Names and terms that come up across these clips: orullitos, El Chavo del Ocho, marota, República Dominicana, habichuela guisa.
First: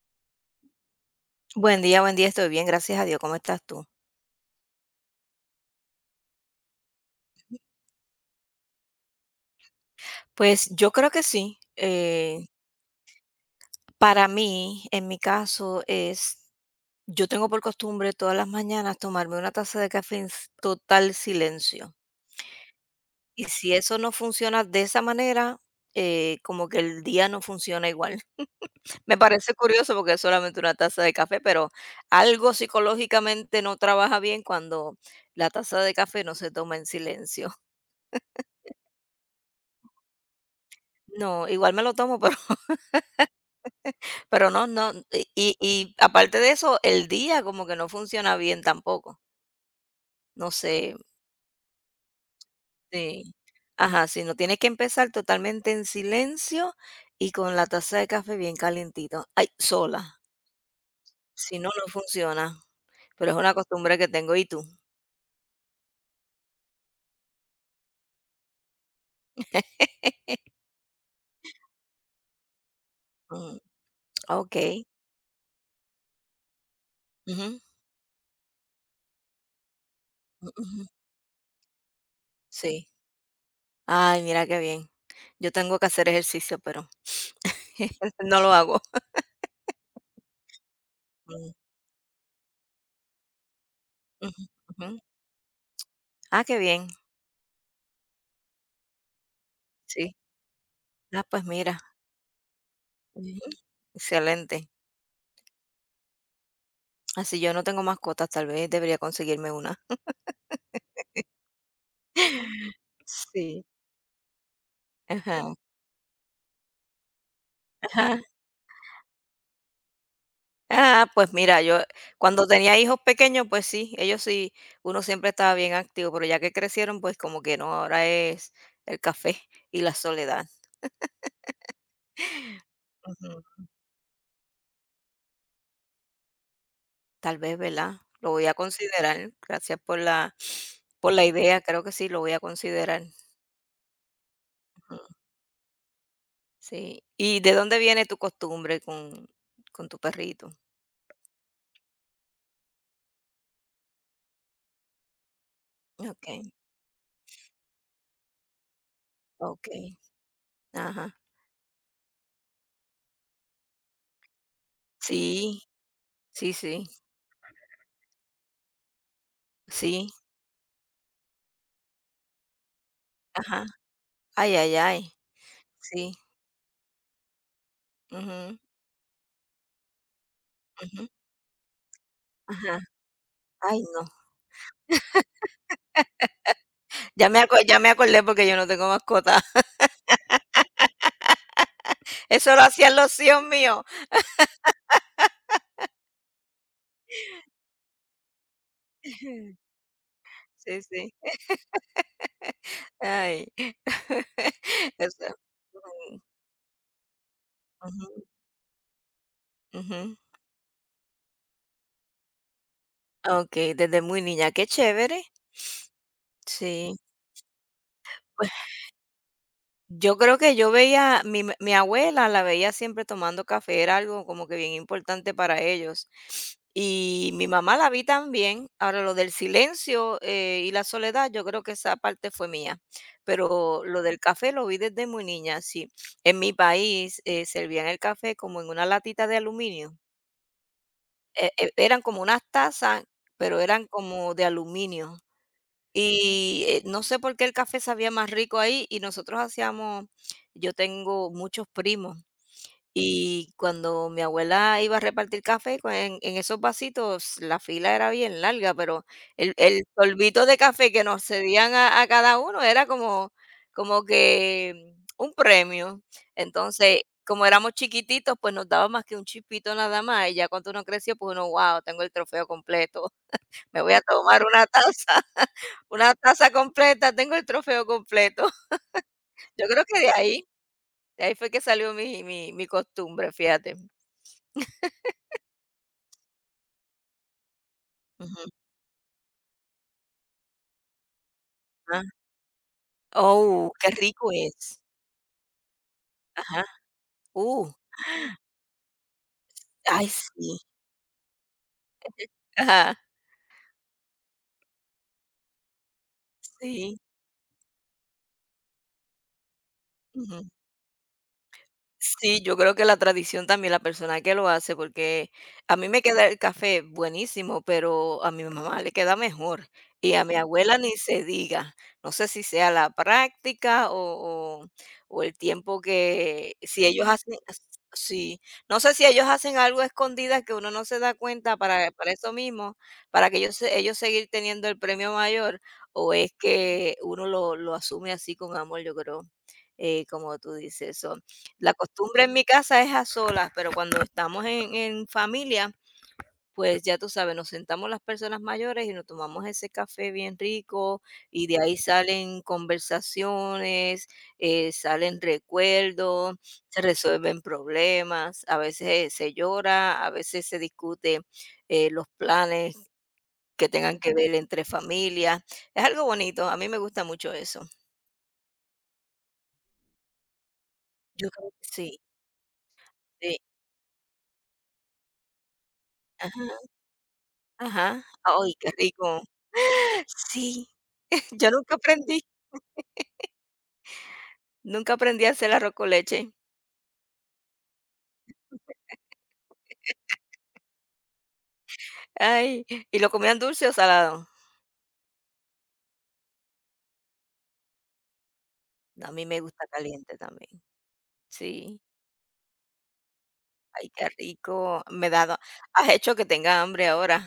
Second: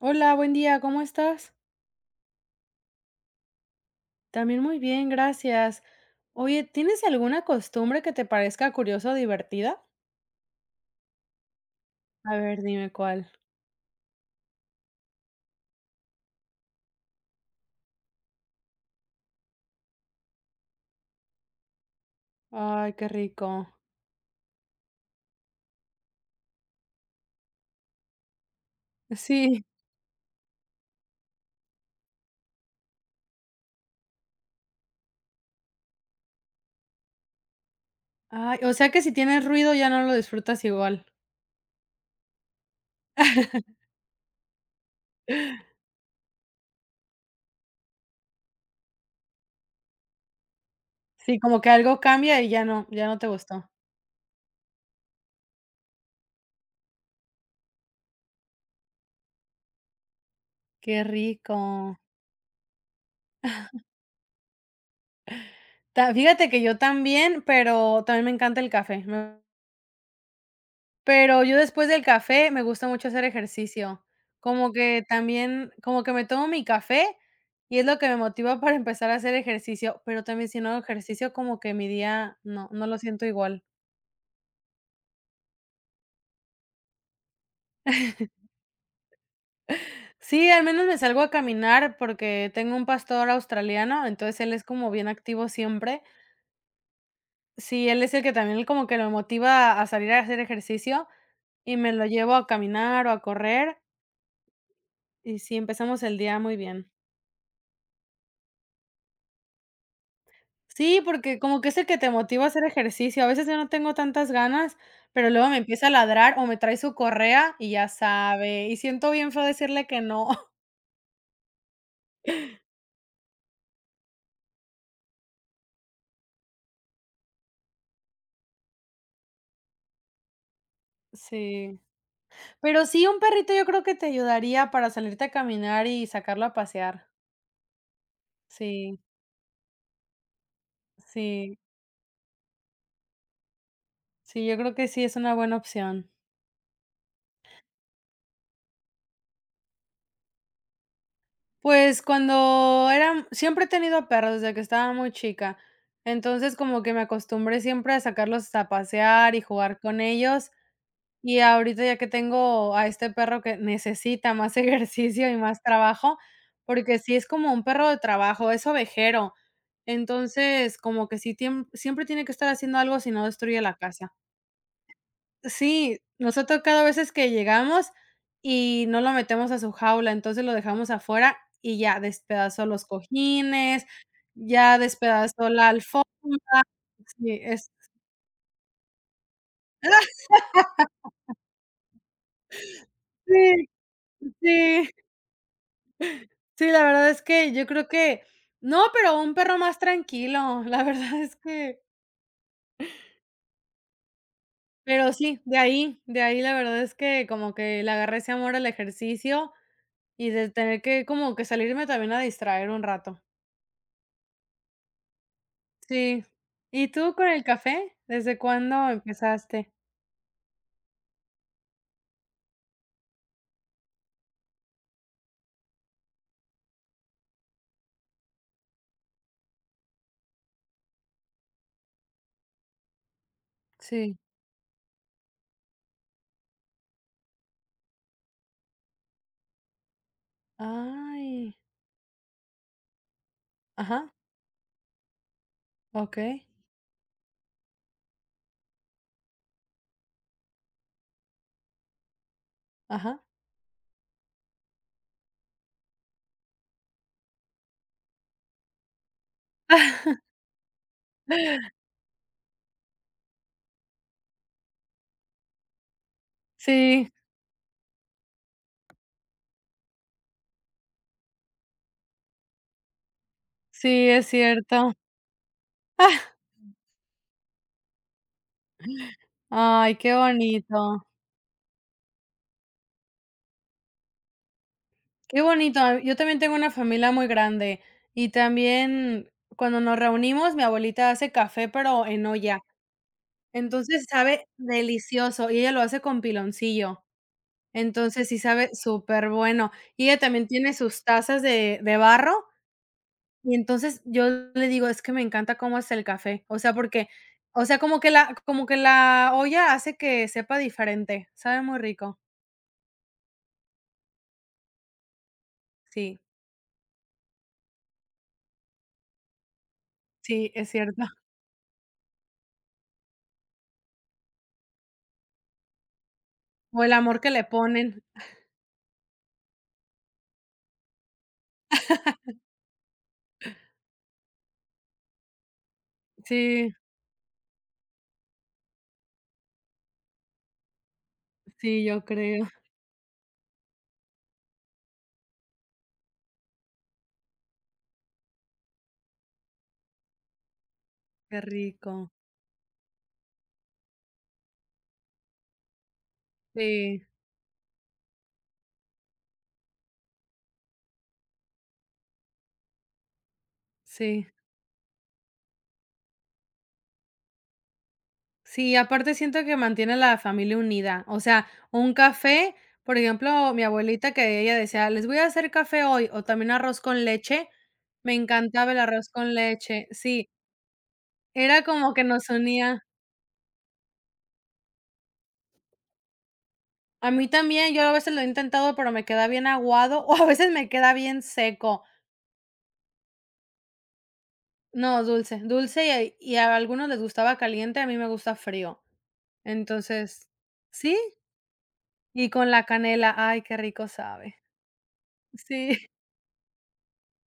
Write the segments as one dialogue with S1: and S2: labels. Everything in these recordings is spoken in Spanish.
S1: Hola, buen día, ¿cómo estás?
S2: Buen día, estoy bien, gracias a Dios. ¿Cómo estás tú?
S1: También muy bien, gracias. Oye, ¿tienes alguna costumbre que te parezca curiosa o divertida?
S2: Pues yo creo que sí.
S1: A ver, dime cuál.
S2: Para mí, en mi caso, es, yo tengo por costumbre todas las mañanas tomarme una taza de café en total silencio.
S1: Ay, qué
S2: Y
S1: rico.
S2: si eso no funciona de esa manera, como que el día no funciona igual. Me parece
S1: Sí.
S2: curioso porque es solamente una taza de café, pero algo psicológicamente no trabaja bien cuando la taza de café no se toma en silencio.
S1: Ay, o sea que si tienes ruido ya no lo disfrutas igual.
S2: No, igual me lo tomo, pero Pero no, no, y aparte de eso, el día como que no funciona bien tampoco. No sé,
S1: Sí, como que algo cambia y ya no, ya no
S2: sí.
S1: te gustó.
S2: Ajá, sí, no, tienes que empezar totalmente en silencio y con la taza de café bien calentito. Ay, sola,
S1: Qué
S2: si no, no
S1: rico.
S2: funciona, pero es una costumbre que tengo, ¿y tú?
S1: Fíjate que yo también, pero también me encanta el café. Me pero yo después del café me gusta mucho hacer
S2: Mm,
S1: ejercicio. Como
S2: okey.
S1: que también como que me tomo mi café
S2: Ujú,
S1: y es lo que me motiva para empezar a hacer ejercicio, pero también
S2: mm,
S1: si no hago
S2: ujú,
S1: ejercicio como que mi día no, no
S2: sí.
S1: lo siento igual.
S2: Ay, mira qué bien. Yo tengo que hacer ejercicio, pero no lo hago.
S1: Sí, al menos me salgo a
S2: Mm,
S1: caminar porque tengo un pastor australiano, entonces
S2: ujú,
S1: él es como
S2: ujú.
S1: bien activo siempre.
S2: Ah, qué bien.
S1: Sí, él es el que también como que lo motiva a salir
S2: Sí.
S1: a hacer ejercicio
S2: Ah, pues
S1: y
S2: mira.
S1: me lo llevo a caminar o a
S2: Ujú.
S1: correr
S2: Excelente.
S1: y sí, empezamos el día muy bien.
S2: Así yo no tengo mascotas, tal vez debería conseguirme una.
S1: Sí, porque como que es el que te motiva a hacer ejercicio. A veces yo
S2: Sí.
S1: no tengo tantas ganas, pero luego
S2: Ajá,
S1: me empieza a ladrar o me trae su correa y ya
S2: ajá.
S1: sabe, y siento bien feo decirle que no.
S2: Ah, pues mira, yo cuando tenía hijos pequeños, pues sí, ellos sí, uno siempre estaba bien activo, pero ya que crecieron, pues como que no, ahora es el café y la soledad.
S1: Sí. Pero sí, un
S2: Ujú.
S1: perrito yo creo que te ayudaría para salirte a caminar y sacarlo a pasear.
S2: Tal vez, ¿verdad? Lo voy a
S1: Sí,
S2: considerar. Gracias por la
S1: sí,
S2: idea, creo que sí, lo voy a considerar.
S1: sí, yo creo que
S2: Ujú.
S1: sí es una buena opción.
S2: Sí. ¿Y de dónde viene tu costumbre con tu perrito?
S1: Pues cuando era siempre he tenido perros desde que estaba muy chica.
S2: Ok,
S1: Entonces, como que me acostumbré siempre a sacarlos a pasear y
S2: ok.
S1: jugar con ellos.
S2: Ajá.
S1: Y ahorita ya que tengo a este perro que necesita más ejercicio y más
S2: Sí,
S1: trabajo,
S2: sí, sí,
S1: porque sí es como un perro de trabajo, es ovejero.
S2: sí,
S1: Entonces, como que sí tiem siempre tiene que estar haciendo algo si no destruye
S2: ajá.
S1: la casa.
S2: Ay, ay, ay,
S1: Sí,
S2: sí,
S1: nos ha tocado a veces que llegamos
S2: ujú,
S1: y no lo metemos a su jaula, entonces lo dejamos
S2: ujú,
S1: afuera y ya despedazó
S2: ajá.
S1: los
S2: Ay,
S1: cojines,
S2: no.
S1: ya despedazó la alfombra sí, es
S2: Ya me acordé porque yo no tengo mascota. Eso lo hacían los tíos
S1: sí,
S2: míos.
S1: sí. Sí, la verdad es que yo creo que no, pero un perro más tranquilo, la
S2: Sí, sí.
S1: verdad es que
S2: Ay.
S1: pero
S2: Eso.
S1: sí, de ahí
S2: Ujú,
S1: de ahí la verdad es que como que le
S2: ujú,
S1: agarré ese amor al ejercicio
S2: ujú.
S1: y de tener que como que salirme también a distraer un rato.
S2: Okey, desde muy niña, qué chévere.
S1: Sí. ¿Y
S2: Sí.
S1: tú con el café? ¿Desde cuándo empezaste?
S2: Yo creo que yo veía, mi abuela la veía siempre tomando café, era algo como que bien importante para ellos. Y mi mamá la vi también. Ahora, lo del silencio, y la soledad, yo creo que esa parte fue mía. Pero lo
S1: Sí.
S2: del café lo vi desde muy niña, sí. En mi país, servían el café como en una latita de aluminio.
S1: Ay.
S2: Eran como unas tazas, pero eran
S1: Ajá.
S2: como de aluminio.
S1: Okey.
S2: Y, no sé por qué el café sabía más rico ahí, y nosotros hacíamos, yo tengo muchos primos,
S1: Ajá.
S2: y cuando mi abuela iba a repartir café, pues, en esos vasitos la fila era bien larga, pero el polvito de café que nos cedían a cada uno era como que un premio. Entonces,
S1: Sí,
S2: como éramos chiquititos, pues, nos daba más que un chispito nada más, y ya cuando uno creció, pues, uno: "Guau, tengo el trofeo completo, me voy a
S1: sí, es
S2: tomar una
S1: cierto.
S2: taza". Una taza completa, tengo el trofeo completo. Yo creo
S1: Ay,
S2: que de
S1: qué
S2: ahí,
S1: bonito.
S2: de ahí fue que salió mi costumbre, fíjate.
S1: Qué bonito. Yo también tengo una familia muy grande y
S2: Ujú,
S1: también cuando nos reunimos, mi abuelita hace café,
S2: ah,
S1: pero en olla.
S2: oh, qué
S1: Entonces
S2: rico
S1: sabe
S2: es.
S1: delicioso y ella lo hace con piloncillo.
S2: Uh,
S1: Entonces sí sabe súper bueno. Y
S2: Ay,
S1: ella también
S2: sí.
S1: tiene sus tazas de barro
S2: Ajá,
S1: y entonces yo le digo, es que me encanta cómo hace el café. O sea,
S2: sí,
S1: porque, o sea, como que la olla hace que
S2: ujú.
S1: sepa diferente. Sabe muy rico.
S2: Sí, yo creo que la tradición también, la persona que lo hace, porque a mí me
S1: Sí,
S2: queda el café buenísimo, pero a mi mamá le queda mejor y a mi
S1: sí, es
S2: abuela ni
S1: cierto.
S2: se diga. No sé si sea la práctica o el tiempo que,
S1: O
S2: si
S1: el
S2: ellos
S1: amor que
S2: hacen,
S1: le ponen.
S2: sí, no sé si ellos hacen algo a escondidas que uno no se da cuenta para eso mismo, para que ellos, ellos seguir teniendo el premio mayor, o es
S1: Sí.
S2: que uno lo asume así con amor, yo creo, como tú dices. So, la
S1: Sí, yo
S2: costumbre en mi
S1: creo.
S2: casa es a solas, pero cuando estamos en familia, pues ya tú sabes, nos sentamos las personas mayores y nos tomamos ese café bien rico,
S1: Qué
S2: y de ahí
S1: rico.
S2: salen conversaciones, salen recuerdos, se
S1: Sí,
S2: resuelven problemas, a veces se llora, a veces se discute, los planes que tengan que
S1: sí.
S2: ver entre familias. Es algo bonito, a mí me gusta mucho eso.
S1: Sí, aparte siento que mantiene la familia unida. O
S2: Yo
S1: sea,
S2: creo que
S1: un
S2: sí,
S1: café, por
S2: sí.
S1: ejemplo, mi abuelita que ella decía, les voy a hacer café hoy o también
S2: Ajá,
S1: arroz con leche.
S2: ajá.
S1: Me
S2: Ay, qué
S1: encantaba el arroz
S2: rico.
S1: con leche. Sí,
S2: Sí, yo
S1: era
S2: nunca
S1: como que
S2: aprendí,
S1: nos unía.
S2: nunca aprendí a hacer arroz con leche.
S1: A mí también, yo a veces lo he intentado, pero me queda bien aguado o a veces me queda bien seco.
S2: Ay, ¿y lo comían dulce o salado?
S1: No, dulce, dulce y, y a algunos les gustaba caliente, a mí me gusta frío.
S2: No, a mí me gusta caliente
S1: Entonces,
S2: también.
S1: sí,
S2: Sí,
S1: y con la canela, ay, qué rico
S2: ay, qué
S1: sabe.
S2: rico. Me da do
S1: Sí,
S2: Has hecho que tenga hambre ahora.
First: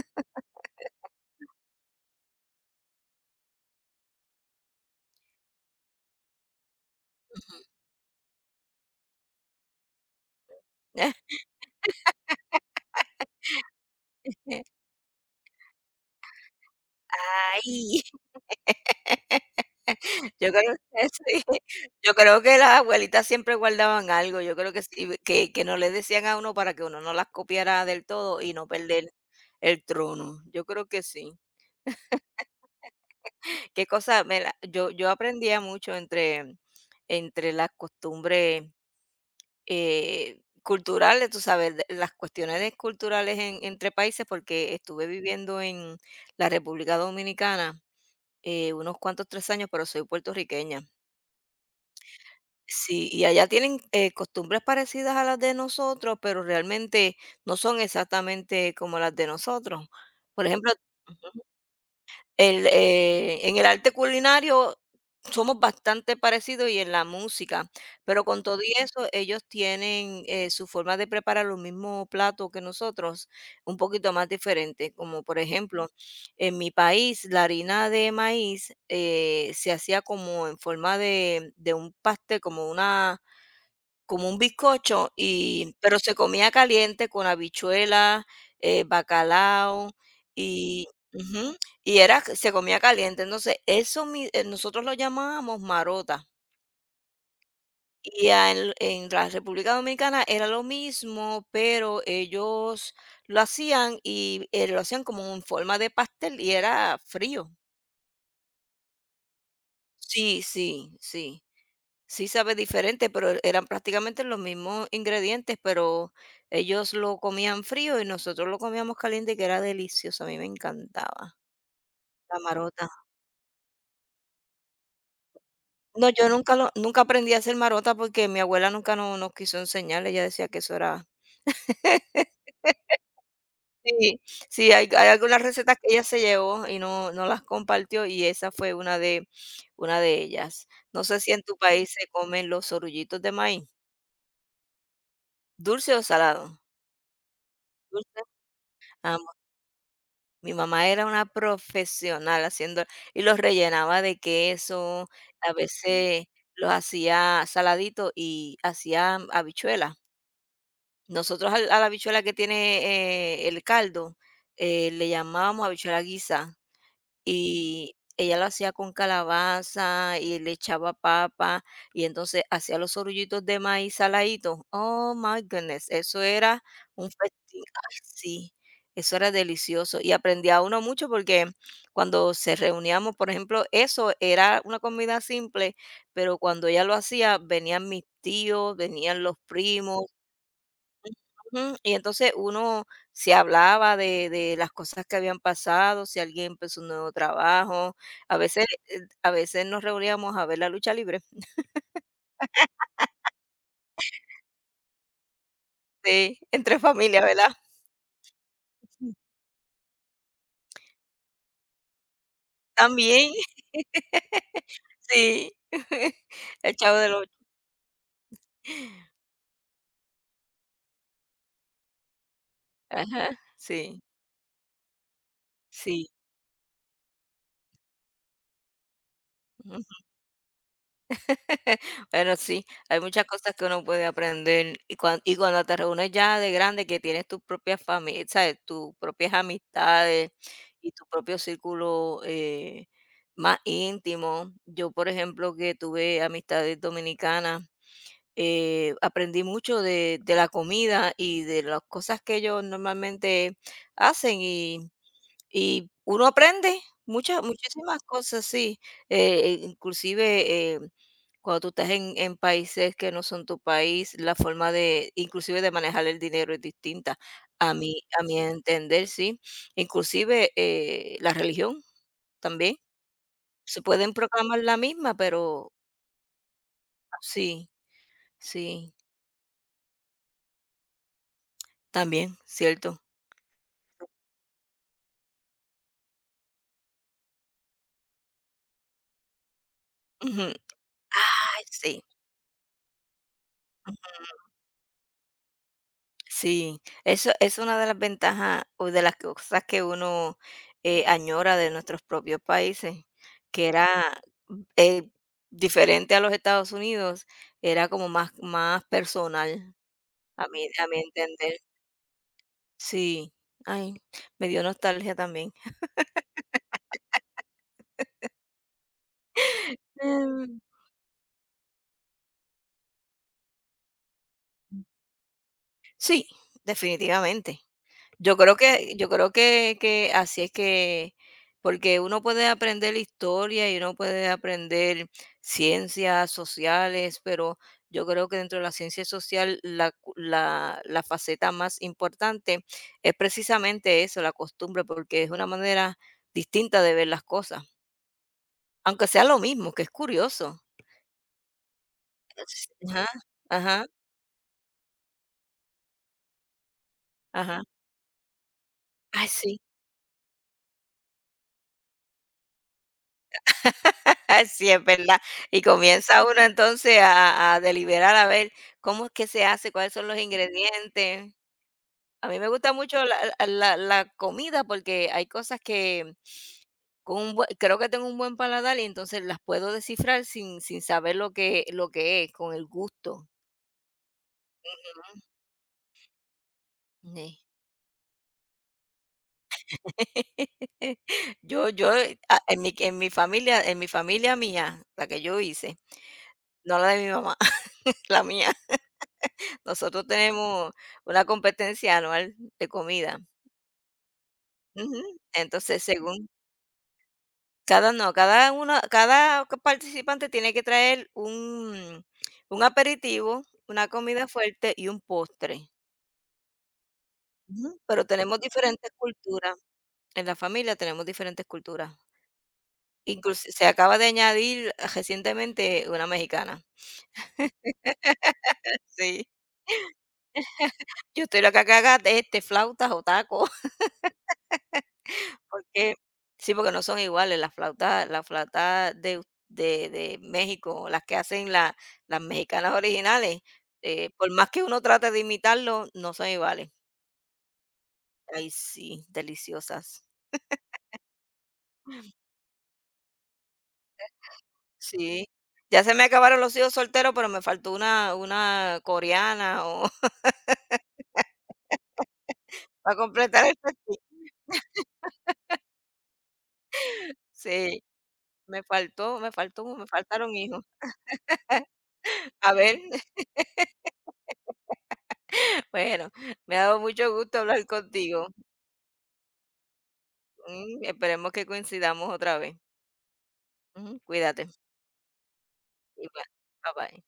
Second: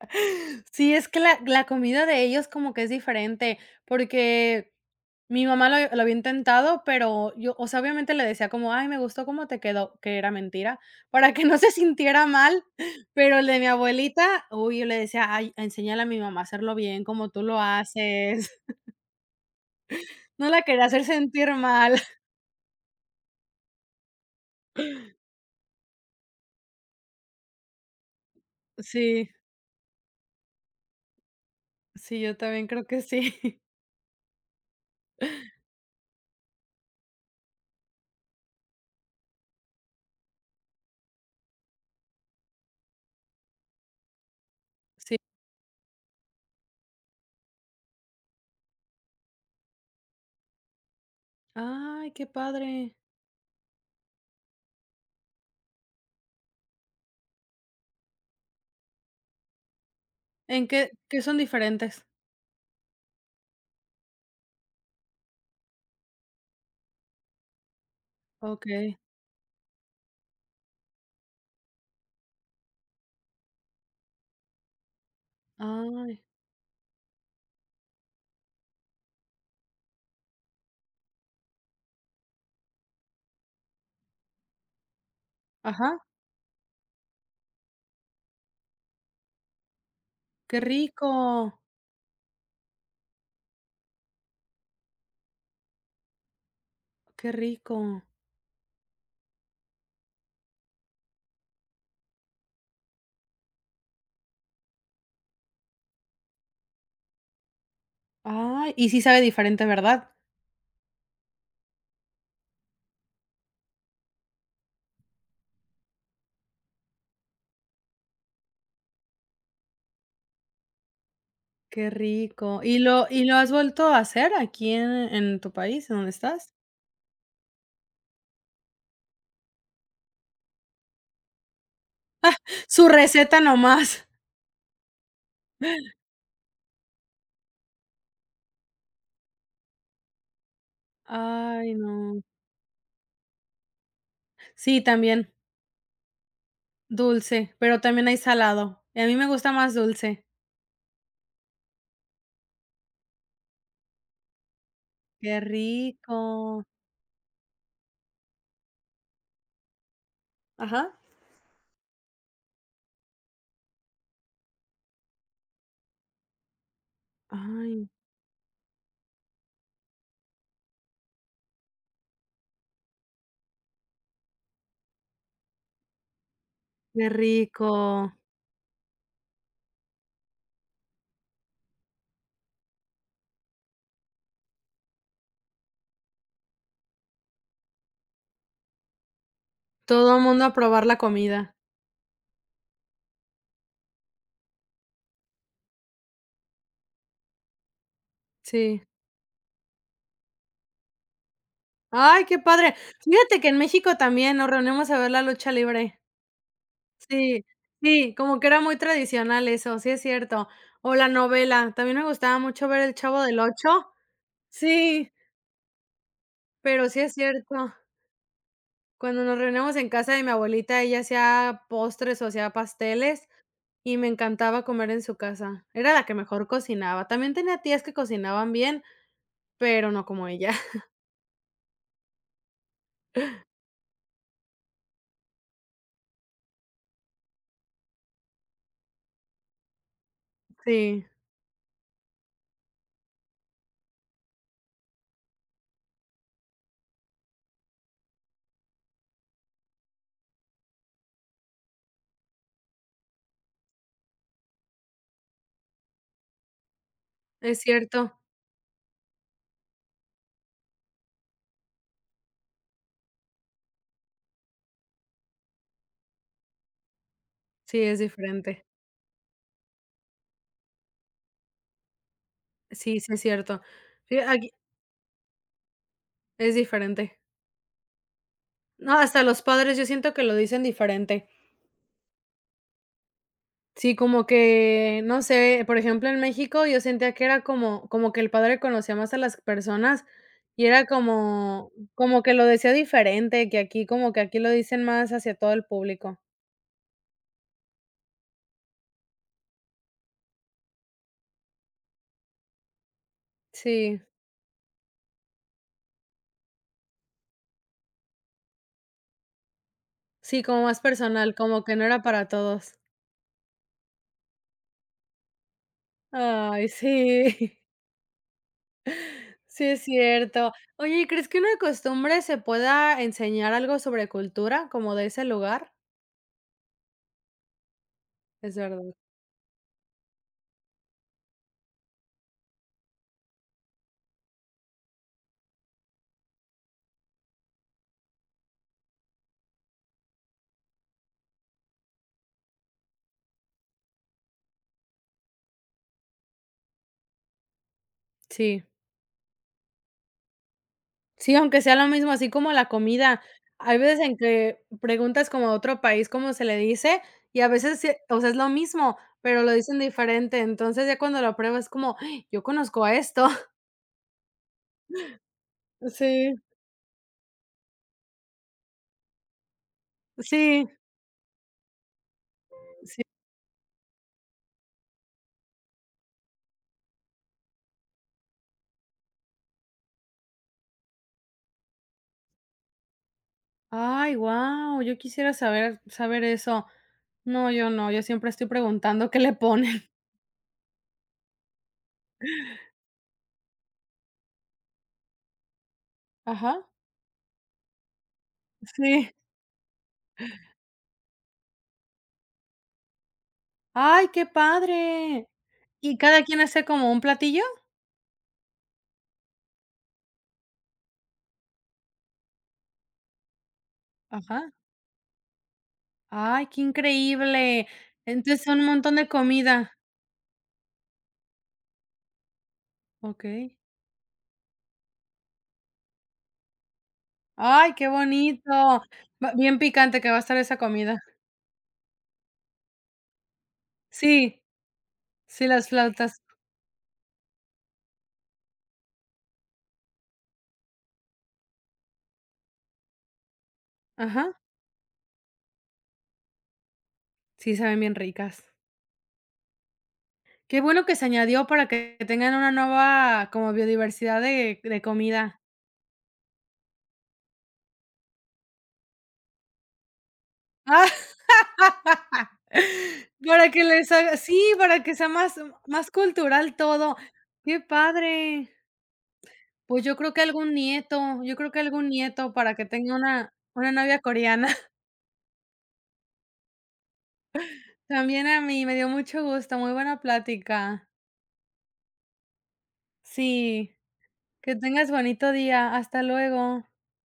S1: sí, es que la comida de ellos como que es diferente, porque mi mamá lo había intentado, pero yo, o sea, obviamente le decía como: "Ay, me gustó cómo te quedó", que era mentira, para que no se sintiera mal, pero el de mi abuelita, uy, yo le decía: "Ay, enséñale a mi mamá a hacerlo bien, como tú lo
S2: Ay.
S1: haces". No
S2: Yo
S1: la
S2: creo
S1: quería hacer
S2: que sí,
S1: sentir mal.
S2: yo creo que las abuelitas siempre guardaban algo, yo creo que sí, que no le decían a uno para que uno no las copiara del todo y no perder
S1: Sí,
S2: el trono, yo creo que sí.
S1: sí, yo también creo que sí.
S2: Qué cosa, me la yo aprendía mucho entre las costumbres, culturales, tú sabes, de las cuestiones de culturales en entre países, porque estuve
S1: Sí.
S2: viviendo en la República Dominicana, unos cuantos 3 años, pero soy puertorriqueña.
S1: Ay, qué padre.
S2: Sí, y allá tienen, costumbres parecidas a las de nosotros, pero realmente no son exactamente como las de nosotros. Por
S1: ¿En
S2: ejemplo,
S1: qué qué son diferentes?
S2: En el arte culinario somos bastante parecidos y en la música, pero con todo y
S1: Okey.
S2: eso, ellos tienen, su forma de preparar los mismos platos que nosotros, un poquito más diferente. Como por ejemplo,
S1: Ay,
S2: en mi país, la harina de maíz, se hacía como en forma de un pastel, como una como un bizcocho
S1: ajá,
S2: pero se comía caliente con habichuela, bacalao
S1: qué
S2: y ujú,
S1: rico,
S2: y era se comía caliente. Entonces, eso mi nosotros lo llamábamos marota.
S1: qué rico.
S2: Y a en la República Dominicana era lo mismo, pero ellos lo hacían como en forma de pastel y era frío.
S1: Ay, y sí sabe diferente, ¿verdad?
S2: Sí, sí, sí. Sí sabe diferente, pero eran prácticamente los mismos ingredientes, pero ellos lo comían frío y nosotros lo comíamos caliente, que era delicioso, a mí me encantaba
S1: Qué
S2: la
S1: rico. ¿Y
S2: marota.
S1: lo y lo has vuelto a hacer aquí en tu país, en donde
S2: No, yo
S1: estás?
S2: nunca lo nunca aprendí a hacer marota porque mi abuela nunca nos quiso enseñar, ella decía que eso era.
S1: Su receta nomás.
S2: Sí, sí, hay algunas recetas que ella se llevó y no, no las compartió y esa fue una de ellas. No sé si en tu
S1: Ay,
S2: país se
S1: no.
S2: comen los orullitos de maíz,
S1: Sí, también
S2: dulce o salado.
S1: dulce, pero también hay
S2: Dulce.
S1: salado, y a mí me gusta más dulce.
S2: Mi mamá era una profesional haciendo y los rellenaba de queso,
S1: Qué
S2: a veces
S1: rico.
S2: los hacía saladitos y hacía habichuelas.
S1: Ajá.
S2: Nosotros al a la habichuela que tiene, el caldo, le llamábamos habichuela guisa
S1: Ay,
S2: y ella lo hacía con calabaza y le echaba papa y entonces hacía los orullitos de maíz saladitos. Oh my goodness, eso era
S1: qué
S2: un festín. Ay,
S1: rico.
S2: sí, eso era delicioso y aprendía uno mucho porque cuando se reuníamos, por ejemplo, eso era una comida simple, pero cuando ella lo hacía, venían mis tíos, venían los primos,
S1: Todo el mundo a probar la comida.
S2: ujú, y entonces uno se hablaba de las cosas que habían pasado, si alguien empezó un nuevo trabajo, a veces
S1: Sí.
S2: eh, a veces nos reuníamos a ver la lucha libre.
S1: Ay, qué padre. Fíjate que en México también nos reunimos a ver la lucha libre.
S2: Sí, entre familias,
S1: Sí,
S2: ¿verdad?
S1: sí, como que era muy tradicional eso, sí es cierto. O la novela, también me gustaba mucho ver El Chavo
S2: También,
S1: del Ocho. Sí,
S2: sí. El
S1: pero
S2: Chavo
S1: sí es
S2: del Ocho.
S1: cierto. Cuando nos reuníamos en casa de mi abuelita, ella hacía postres o hacía pasteles
S2: Ajá,
S1: y
S2: sí,
S1: me encantaba comer en su casa. Era la
S2: sí.
S1: que mejor cocinaba. También tenía tías que cocinaban bien, pero no como ella.
S2: Bueno, sí, hay muchas cosas que uno puede aprender y, y cuando te reúnes ya de grande, que tienes tus propias familias, ¿sabes? Tus propias amistades y
S1: Sí,
S2: tu propio círculo, más íntimo. Yo, por ejemplo, que tuve amistades dominicanas, aprendí mucho de la comida y de las cosas que ellos normalmente hacen y uno aprende muchas
S1: es
S2: muchísimas
S1: cierto.
S2: cosas, sí. Inclusive, cuando tú estás en países que no son tu país, la forma de inclusive de manejar el dinero es distinta,
S1: Sí, es
S2: a mi
S1: diferente.
S2: entender, sí. Inclusive, la religión también.
S1: Sí, sí es cierto.
S2: Se pueden
S1: Sí, aquí
S2: proclamar la misma, pero
S1: es diferente.
S2: sí, sí,
S1: No, hasta los padres yo siento que lo dicen diferente.
S2: también, cierto.
S1: Sí, como que, no sé, por ejemplo, en México yo sentía que era como como que el padre conocía más a las personas
S2: Ujú,
S1: y era
S2: ay,
S1: como
S2: sí.
S1: como que lo decía diferente, que aquí como que aquí lo dicen más hacia todo el público.
S2: Sí, eso es una de las ventajas o de las cosas que uno añora de nuestros propios países, que
S1: Sí,
S2: era eh, diferente a los Estados Unidos, era como más, más personal,
S1: sí, como más
S2: a mi
S1: personal,
S2: entender.
S1: como que no era para todos.
S2: Sí, ay, me dio nostalgia también.
S1: Ay, sí, sí es cierto.
S2: Em,
S1: Oye, ¿y crees que una costumbre se pueda enseñar algo sobre cultura como de ese lugar?
S2: sí, definitivamente. Yo
S1: Es
S2: creo
S1: verdad.
S2: que yo creo que que así es que porque uno puede aprender historia y uno puede aprender ciencias sociales, pero yo creo que dentro de la ciencia social la cu la la faceta más importante es precisamente eso, la costumbre, porque es una manera distinta de ver las cosas,
S1: Sí.
S2: aunque sea lo mismo, que es curioso.
S1: Sí, aunque sea lo mismo, así como la
S2: Ajá,
S1: comida. Hay
S2: ajá,
S1: veces en que preguntas como a otro país cómo se le dice y a
S2: ajá.
S1: veces, sí, o sea, es lo mismo,
S2: Ay,
S1: pero lo
S2: sí.
S1: dicen diferente. Entonces, ya cuando lo pruebas es como, ¡ay!, yo conozco a esto.
S2: Así es, ¿verdad? Y comienza
S1: Sí,
S2: uno entonces a deliberar a ver cómo es que se hace, cuáles son los
S1: sí,
S2: ingredientes. A mí me gusta mucho
S1: sí.
S2: la comida porque hay cosas que con un bue creo que tengo un buen paladar y entonces las puedo descifrar sin saber lo que es, con el gusto.
S1: Ay, guau, yo quisiera saber eso.
S2: Mm,
S1: No, yo no, yo siempre estoy preguntando qué le ponen.
S2: Yo, en mi familia mía, la que yo hice,
S1: Ajá,
S2: no la de mi mamá, la mía.
S1: sí.
S2: Nosotros tenemos una competencia anual de comida.
S1: Ay, qué
S2: Ujú.
S1: padre.
S2: Entonces,
S1: ¿Y cada
S2: según
S1: quien hace como un platillo?
S2: cada no, cada uno cada ca participante tiene que traer un aperitivo, una comida
S1: Ajá.
S2: fuerte y un postre.
S1: Ay, qué increíble.
S2: Ujú. Pero tenemos
S1: Entonces, son un
S2: diferentes
S1: montón de
S2: culturas.
S1: comida.
S2: En la familia tenemos diferentes culturas.
S1: Okey.
S2: Incluso se acaba de añadir recientemente una mexicana.
S1: Ay, qué bonito.
S2: Sí.
S1: Va bien picante que va a estar esa comida.
S2: Yo estoy la que haga, flautas o tacos.
S1: Sí, sí, las
S2: Porque
S1: flautas.
S2: sí, porque no son iguales las flautas de us de México, las que hacen la las mexicanas originales, por
S1: Ajá.
S2: más que uno trate de imitarlo, no son iguales.
S1: Sí, saben bien ricas.
S2: Ay, sí, deliciosas.
S1: Qué bueno que se añadió para que tengan una nueva como biodiversidad de
S2: Sí.
S1: comida.
S2: Ya se me acabaron los hijos solteros, pero me faltó una coreana o
S1: Ah,
S2: para completar
S1: para
S2: el
S1: que les
S2: festín.
S1: haga sí, para que sea más más cultural todo. Qué
S2: Sí,
S1: padre. Pues
S2: me
S1: yo creo que
S2: faltaron
S1: algún
S2: hijos.
S1: nieto, yo creo que algún nieto para
S2: A
S1: que
S2: ver,
S1: tenga una novia coreana.
S2: bueno, me ha dado mucho gusto hablar
S1: También
S2: contigo.
S1: a mí, me dio mucho gusto, muy buena
S2: Mm,
S1: plática.
S2: esperemos que coincidamos otra vez.
S1: Sí,
S2: Ujú, cuídate.
S1: que tengas bonito día. Hasta
S2: Igual,
S1: luego.
S2: bye bye.